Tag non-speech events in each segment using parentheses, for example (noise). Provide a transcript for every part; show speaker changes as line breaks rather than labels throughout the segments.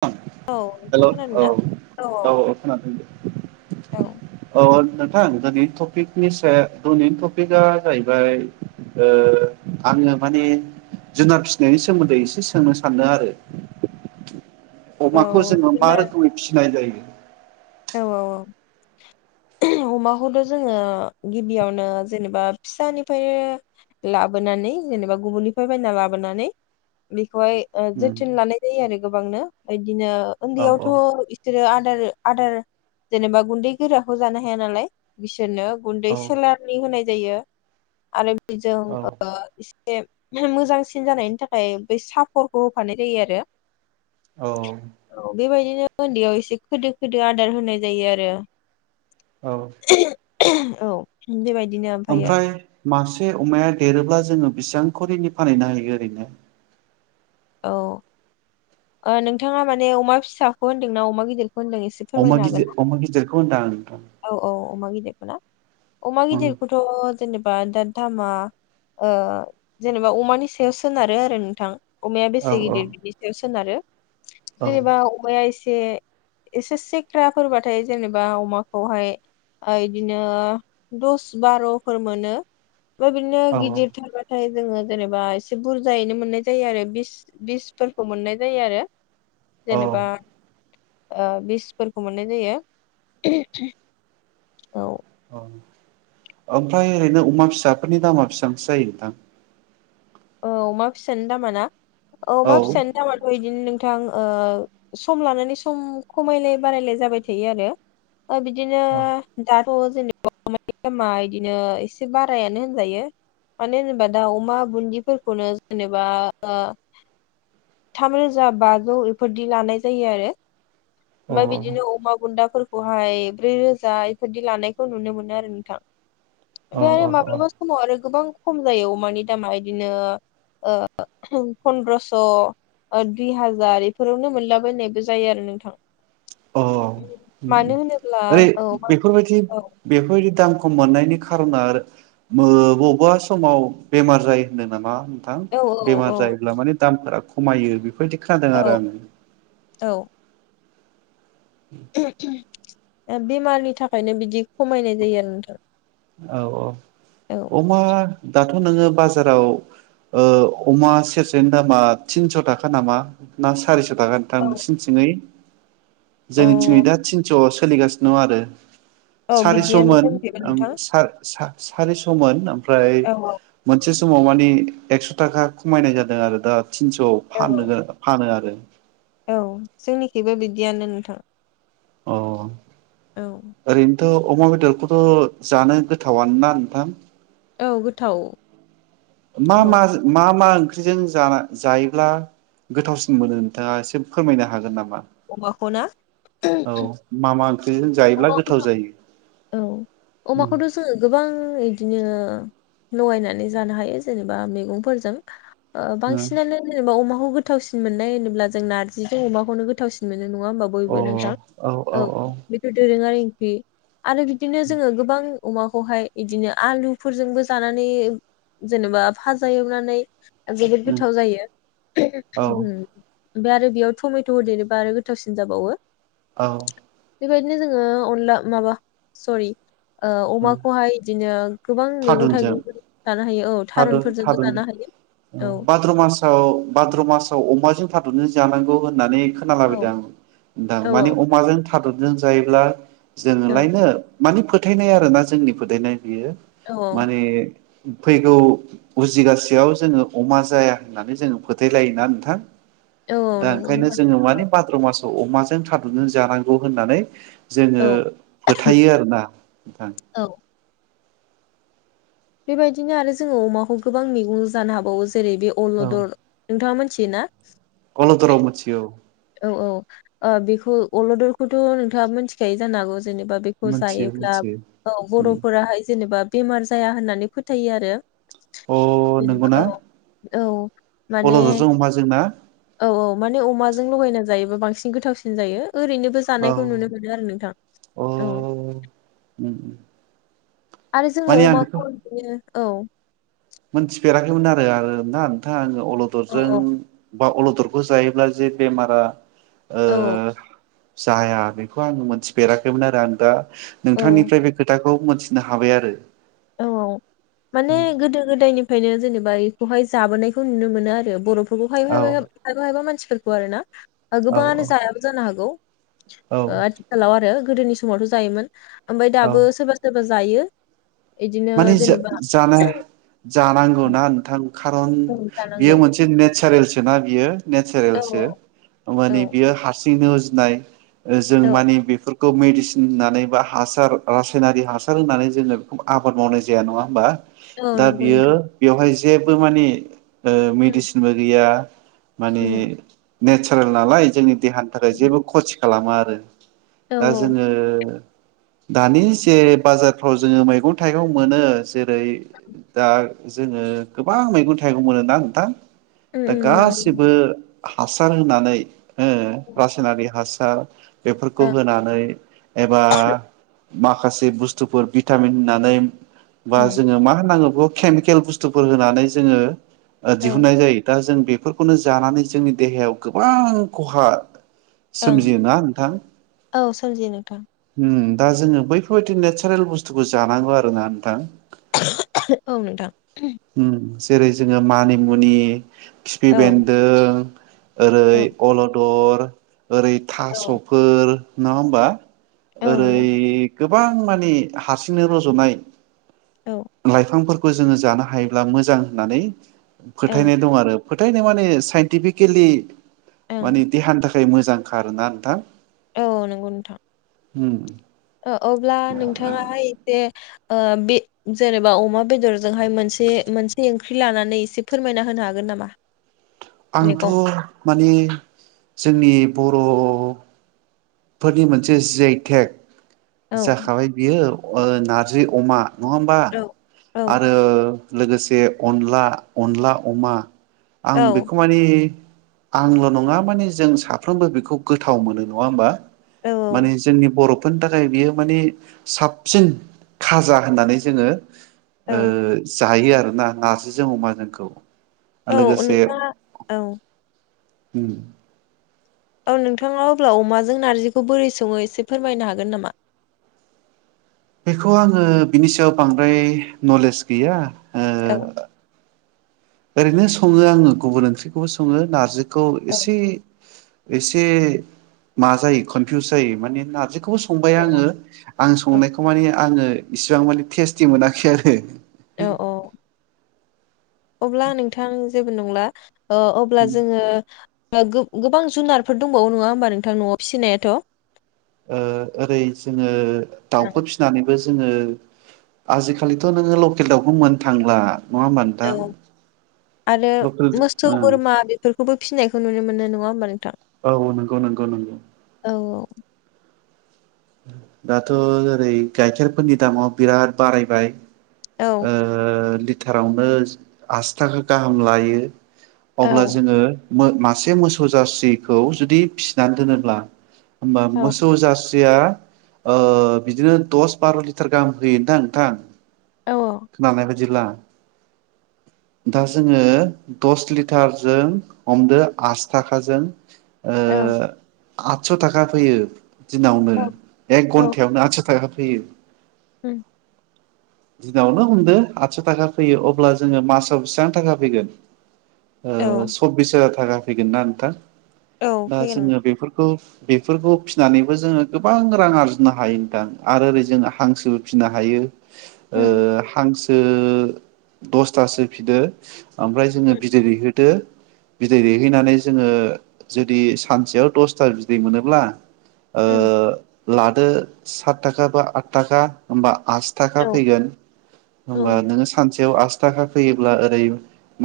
थां
औ नोंथां
हेलौ
खोनादों ना?
औ औ औ खोनादों दे
औ
ओ नोंथां दिनैनि टपिकनि सा दिनैनि टपिकआ जाहैबाय ओ आंङो माने जुनार फिसिनायनि सोमोन्दै एसे सोंनो सानदों आरो
औ
अमाखौ जोंङो मा
जुनार
रोखोमै फिनाय जायो
औ औ (unintelligible) अमाखौथ' जोङो गिबियावनो जेनेबा फिसानिफायनो लाबोनानै जेनेबा गुबुननिफाय बायना लाबोनानै खौहाय ओ जोथोन लानाय जायो आरो गोबांनो दिनो
औ
उन्दैयावथ' बिसोरो आ (unintelligible) आदार जेनेबा गुन्दै गोराखौ जानो हाया नालाय बिस नो गुन्दै
औ
सेलारनि होनाय जायो आरो जों
औ
ओ इस बे मोजांसिन जानायनि थाखाय बेै सापरखौ होफानाय जायो आरो
औ
औ बेबायदिनो उन्दैयाव एसे खोदो होदो आदार होनाय जायो आरो
औ
(unintelligible) औ बेबायदि दिनो ओमफायो
ओमफ्राय मासे अमाया देरोब्ला जोङो बिसांखरिनि फानहैनो हायो ओरैनो?
औ ओ नोंथाङा माने अमा फिसाखौ होनदों नि अमा गिदिर?
अमा गिजि अमा गिदिरखौ होनदां
औ औ अमा गिदिरखौ ना? अ मा गिदिर खौथ' जेनेबा दा दामा ओ जेनेबा अमानि सायाव सोनारो आरो नोंथां अमाया बेसे
औ
गिदिर बिनि सायाव सोनारो
औ
बेबा अमाया इस एसे एसे सेख्राफोरबाथाय जेनेबा अमाखौहाय ओ इदिनो दस बार'फोर मोनो बो बिनो
औ
गिदिर थार बाथाय जोङो जेनेबा एसे बुरजायैनो मोननाय जायो आरो बिस बिसफोरखौ मोननाय जायो आरो
औ
जेनेबा बिसफोरखौ मोननाय जायो (unintelligible) औ
औ ओमफ्राय ओरैनो अमा फिसाफोरनि दामा बेसेबांसो जायो नोंथां?
औ अमा फिसानो दामा ना? अमा
औ
फिसा नि दामाथ' बिदिनो नों थां ओ सम लानानै सम खमायलाय बारायलाय जाबाय थायो आरो ओ बिदिनो
औ
दा थ जेनेबा अमानि दामा इदिनो एसे बारायानो होनजायो मानो होनेबा दा अमा बुन्दि फोरखौनो जेनेबा ओ थामरोजा बाजौ बेफोरदि लानाय जायो आरो ओफाय बिदिनो अमा बुन्दाफोर अ हाय ब्रै रोजा इफायदि लानायखौ नुनो मोनो आरो नोंथां
औ औ
ओमफाय माब्लाबा समाव आरो गोबां खम जायो अमानि दामा बिदिनो ओ पनन्द्रस' दुइ हाजार बेफोरावनो मोनलाबायनायबो जायो आरो नोंथां
अ
मानो होनोब्ला
ओरै
औ औ
बेफोरबायदि-बेफोरबायदि दाम खम मोननायनि खारना ओ बबा समाव बेमार जायो होनदों नामा नोंथां
औ
बेमार
औ
जायोब्ला माने नोंथां दामफोरा खमायो बे बायदि खोदों आरो
औ
आङो
औ
(inaudible)
ओ बेमारनि थाखायनो बिदि खमायनाय जायो आरो नोंथां
औ औ
औ
अमा दाथ' नोङो बाजाराव ओ अमा सेरसेनि दामा थिनस' थाखा नामा ना सारिस' थाख नोंथां
औ
नोंसिनिथिङै
औ
जोंनिथिंयै दा थिनस' सोलिगासिनों आरो
औ बिदियानो
सारिस'मोन
जोंनिखैबो
ओम
नोंथां
सा सा सारिस'मोन ओम फ्राय
औ
मोनसे समाव मानि एक्स' थाखा खमायनाय जादों आरो दा तिनस'
औ
फानोगो फानो आरो
औ जोंनिखिबो बिदियानो नोंथां
अ
औ
थ अमा बेदरखौथ' जानो गोथावान ना नोंथां
औ गोथाव
मा
औ
मा मा मा ओंख्रिजों जाना जायोब्ला गोथावसिन मोनो नोंथाङा एसे फोरमायनो हागोन नामा
अमाखौ ना
औ मा मा ओंख्रिजों जायोब्ला गोथाव
अमाखौथ'
जायो
औ अमाखौथ' जोङो गोबां इदिनो लगायनानै जानो हायो जेनेबा मैगंफोरजों ओ
अ
बांसिनानो जेनेबा अमा खौ गोथावसिन मोननाय होनोब्ला जों नारजिजों अमाखौनो गोथावसिन मो नो नङा होमबा
औ
बयबो नोंथां औ दोरोङारि ओंख्रि आरो बिदिनो जोङो गोबां अमाखौहाय गदिनो आलुफोरजोंबो जानानै जेनेबा फाजा एवनानै जोबोद गोथाव जायो
औ
उम ओमफ्राय आरो बेयाव थमेट होदेरोबा आरो गोथावसिन जाबावो।
औ
बेबायदिनो जोङो अनला माबा सरि ओ अमाखौहाय बिदिनो गोबां मैगं
थारुनजों
थाइगंफोर जानो हायो औ
थारुन
थारुनफोरजोंबो
थारुन
जानो हायो
ओ
औ
भाद्र मासाव भाद्र' मासाव अमाजों था जों जानांगौ होननानै
औ
खोनालाबायदों आं दा
औ
माने अमाजों (unintelligible) दरजों जायोब्ला
औ
जोङोलायनो मानि फोथायनाय आरो ना जोंनि फोथायनाय बेयो
औ
माने फैगौ उजिगासेयाव जोङो अमा जाया होननानै जोङो फोथायलायोना नोंथां।
औ
दा
नंगौ
ओंखायनो
होनबा
जोङो
नोंथां
माने भाद्र मासाव औ अमाजों थादुंजों जानांगौ होननानै जोङो
औ
फोथायो आरोना नोंथां
औ बेबायदिनो आरो जोङो अमाखौ गोबां मैगं जानो हाबावो जों जेरै बे अलदर नोंथाङा मिथियो ना?
अलदर मोनथियो औ
औ औ ओ बेखौ अलदरखौथ, नोंथाङा मिथिखायो जानो हागौ जेनेबा बेखौ
मिथियो
जायोब्ला
मिथियो
औ बरफोराहाय जेनेबा बेमार जाया होननानै फोथायो आरो।
अ
जेनेबा
नंगौना?
औ औ माने
अलददजों अमाजों ना
औ औ माने अमा जों लगायना जायोबा बांसिन गोथावसिन जायो‌। ओरैनोबो
औ
जानायखौ नुनो मोनो आरो नोंथां
अ
औ
उम
आरो जोङो
माने आं बेखौ
अमाखौ बिदिनो औ
मोनथिफेराखैमोन आरो आरो ना नोंथाङा आं
औ
अलदरजों
औ
बा अलदर खौ जायोब्ला जे बेमारा ओ
औ
जाया बेखौ आङो मोनथिफेराखैमोन आरो आं दा
औ
नोंथांनिफ्राय बे खोथाखौ मोनथिनो हाबाय आरो
औ औ माने गोदो गोदायनि फायनो जेनेबा बेखौहाय जाबोनायखौ नुनो मोनो आरो बर'फोरखौ (unintelligible)
औ
खायफा खायफा मानसि फोरखौ आरो ना। दा
औ
गोबाङानो जायाबो जानो हागौ
औ
ओ आथिखालाव आरो गोदोनि समावथ' जायोमोन ओमफ्राय
औ
दाबो सोरबा सोरबा जायो इदिनो
माने
जेनेबा
जा-जाना जानांगौना नोंथां? खारन
औ
बेयो
जानांगौ
मोनसे नेचारेलसो सोना बियो
औ
नेचारेलसो
औ
माने बियो हारसि सिंनो उजिनाय जों
औ
माने बेफोर खौ मेडिसिन होननानै बा हासार रासायनारि हासार होननानै जोङो बेखौ आबाद मावनाय जाया नङा होमबा?
औ
दा
नंगौ
बियो
नोंथां
बेवहाय जेबो माने ओ
उम
मेडिसिनबो गैया माने
उम
नेचारेल नालाय जोंनि देहानि थाखाय
उम।
जेबो खथि खालामा आरो
औ
दा जोङो दानि जे बाजारफ्राव जोङो मैगं थाइगं मोनो जेरै दा जोङो गोबां मैगं थाइगं मोनोना नोंथां?
उम
दा
उम मोनो नोंथां
गसिबो हासार होनानै ओ रासायनारि हास सार बेफोरखौ
ओं
होनानै एबा माखासे बुस्थुफोर भिटामिन होनानै बा
उम
जोङो मा होनांगौ बेखौ केमिकेल बुस्थुफोर होनानै जोङो ओ
औ
दिहुननाय जायो दा जों बेफोरखौनो जानानै जोंनि देहायाव गोबां खहा
ओं
सोमजियोना नोंथां?
औ सोमजियो नोंथां
ओम। दा जोङो बैफोरबायदि नेदचारेल बुस्थुखौ जानांगौ आरो ना नोंथां।
औ नोंथां।
उम जेरै जोङो मानिमुनि खिफि
औ
बेन्दों ओरै
औ
अल'दर बा ओरै
औ
थास'फोर नङा होम्बा?
औ
ओरै
नंगौ
गो बां माने हासा जोंनो रज'नाय
औ ओं
लाइफां फोर खौ जोङो जानो हायोब्ला मोजां होननानै फोथायनाय दं आरो। फोथायनाय माने साइन्टिफिकेलि
ओं
मानेे देहानि था खाय मोजांखा आरोना नोंथां।
औ नंगौ नोंथां।
होम।
ओ अब्ला नोंथाङा एसे ओ बे जेरैबा अमा बेदरजोंहाय मोनसे मोनसे ओंख्रि लानानै एसे फोरमायना होनो हागोन नामा?
आंथ'
मैगं
माने जोंनि बर' फोरनि मोनसे
औ
(unintelligible) जाखाबाय बियो नारजि अमा नङा होमबा
औ औ
आरो लोगोसे अनला अनला अमा आं
औ
बेखौ मानि आंल' नङा माने जों साफ्रोमबो बेखौ गोथाव मोनो नङा होमबा। माने जोंनि बर' बेफोरनि थाखाय बियो माने साबसिन खाजा होननानै जोङो
औ
ओ जायो आर नारजिजों अमाजोंखौ
औ नोंथाङा औ
ओम
औ नोंथाङा अब्ला अमाजों नारजिखौ बोरै सङो एसे फोरमायनो हागोन नामा?
बेखौ आङो बिनि सायाव बांद्राय नलेज गैया।
औ
ओ ओरैनो सङो आङो गुबुन ओंख्रिखौबो सङो नारजि खौ
औ
इसे एसे मा जायो कनफिउस जायो माने नारजि बेखौबो संबाय
औ
आङो आंनि
औ
संनायखौ माने आङो इसिबां माने टेस्टि मोनाखै आरो।
औ
(unintelligible)
औ अब्ला नोंथां जेबो नंला अब्ला जोङो गोबां जुनारफोर दंबावो नङा होमबा नोंथां न'आव फिसिनायाथ'
ओरै जोङो दाउफोर फिसिनानैबो जोङो आजिखालिथ' नोङो लकेल दाउखौ मोननो थांब्ला
औ आरो
लकेल
मोसौ बोरमा बेफोरखौबो फिसिनायखौ नुनो मोनो नङा होमबा नों
औ नंगौ नंगौ नंगौ
औ
दाथ' ओरै गाइखेरफोरनि दामाव बिराद बारायबाय
औ
ओ लिटारावनो आसि थाखा गाहाम लायो।
औ
अब्ला जोङो मो मासे मोसौ जासिखौ जुदि फिसिनानै दोनोब्ला होमबा
औ
मोसौ जास सिया ओ बिदिनो दस बार' लिटार गाहाम होयो नोंथां नोंथां।
औ
खोनानाय बा दिब्ला दा जोङो दस लिटारजों हमदो आसि थाखाजों
औ
आठस' थाखा फैयो दिनावनो
औ
एक
औ
घन्टायावनो आदस' थाखा थयो।
उम
दिनावनो हमदो आदस' थाखा फैयो अब्ला जोङो मासाव बेसिबां थाखा फैगोन?
औ
ओ सबबिसहाजार थाखा फैगोन ना नोंथा?
औ
दा
फैगोन
जोङो
नोंथां।
बेफोरखौ बेफोरखौ फिनानैबो जोङो गोबां रां आरजिनो हायो नोंथां आरो ओरै जों हांसोबो फिसिनो हायो। ओ
उम
हांस सो दसथासो फिदो ओमफ्राय जोङो
उम
बिदै दैहोदो बिदै दैहैनानै जोङो जुदि सानसेयाव दसथा बिदै मोनोब्ला ओ
उम
लादो सात थाखा बा आथ थाखा हमबा आसिथाखा
औ
फैगोन
औ
हमबा नोङो सानसे याव आसि थाखा फैयोब्ला ओरै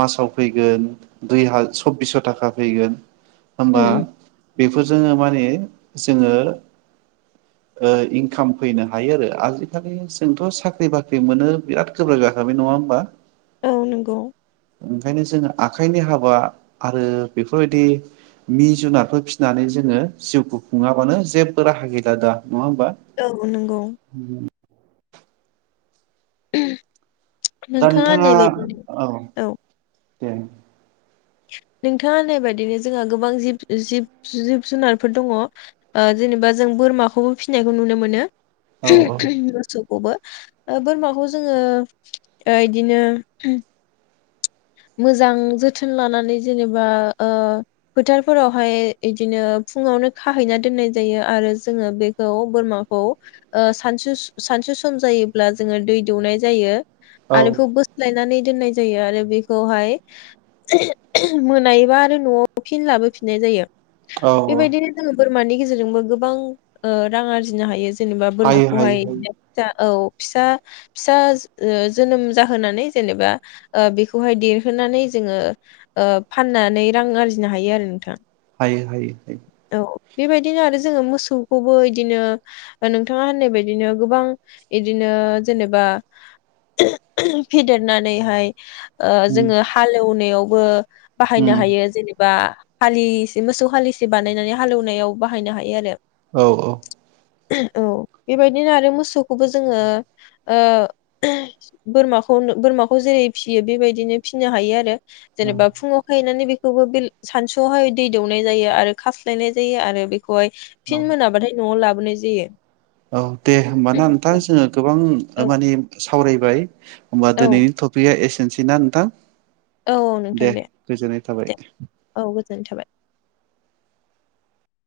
मासाव फैगोन दुइ हा सब्बिस्स' थाखा फैगोन। होमबा
उम उम
बेफोरजोंनो माने जोङो ओ इनकाम फैनो हायो आरो आजिखालि जोंथ' साख ख्रि बाख्रि मोनो बिराद गोब्राब जाखाबाय नङा होमबा।
औ नंगौ
ओंखायनो जोङो आखाइनि हाबा आरो बेफोरबायदि मि जुनारफोर फिसिनानै जोङो जिउखौ खुङाबानो जेबो राहा गैला दा। नङा होमबा?
औ नंगौ
दा नोंथाङा
होननाय बायदिनो
औ दे
नोंथाङा ओननाय बादिनो जोंहा गोबां जिब जिब जिब जुनारफोर दङ' ओ जेनेबा जों बोरमाखौबो फिसिनायखौ नुनो मोनो।
औ औ
(unintelligible) मोसौ खौ बो ओ बोरमाखौ जोङो ओ इदिनो मोजां जोथोन लानानै जेनेबा ओ फोथारफोरावहाय इदिनो फुङावनो खाहैना दोननाय जायो आरो जोङो बेखौ बोरमाखौ ओ सानसु सानसु सम जायोब्ला जोङो दै दौनाय जायो।
औ
आरो भुख बोसलायनानै दोननाय जायो आरो बे खौहाय (unintelligible) मोनायोबा आरो न'आव फिन लाबोफिननाय जायो।
औ
बेबायदिनो जोङो। बोरमानि गेजेरजोंबो गोबां ओ रां आरजिनो हायो जेनेबा
हायो हायो
बोरमाखौहाय बे फिसा औ फिसा फिसा ओ जोनोम जाहोनानै जेनेबा ओ बेख बखौहाय देरहोनानै जोङो ओ फाननानै रां आरजिनो हायो आरो नोंथां।
हायो हायो हायो।
औ बेबायदिनो आरो जोङो मोसौखौबो इदिनो नोंथाङा होननाय बायदिनो गोबां इदिनो जेनेबा (unintelligible) फेदेरनानैहाय ओ
उम
जोङो हालेवनायाव बो
उम
बाहायनो हायो जेनेबा हालिसे मोसौ हालिसे बानायनानै हालेवनायाव बाहायनो हायो आरो।
औ औ।
(unintelligible) औ बेबायदिनो आरो मोसौखौबो जोङो ओ (unintelligible) बोरमाखौ नो बोरमाखौ जेरै फिसियो बेबायदिनो फिनो हायो आरो। जेनेबा फुङाव खायनानै बे खौबो बिल सानसुआवहाय दै दौनाय जायो आरो खास्लायनाय जायो आरो बे खौहाय
औ औ
फिन मोनाबाथाय न'आव लाबोनाय जा जायो
औ दे होमबाना नोंथां
औ
जोङो गोबां ओ
औ
मानि सावरायबाय ओमबा
औ
दोनै थपिया एसे दोनसैना नोंथां?
औ औ
दे गोजोननाय थाबाय।
गोजोनथाबाय।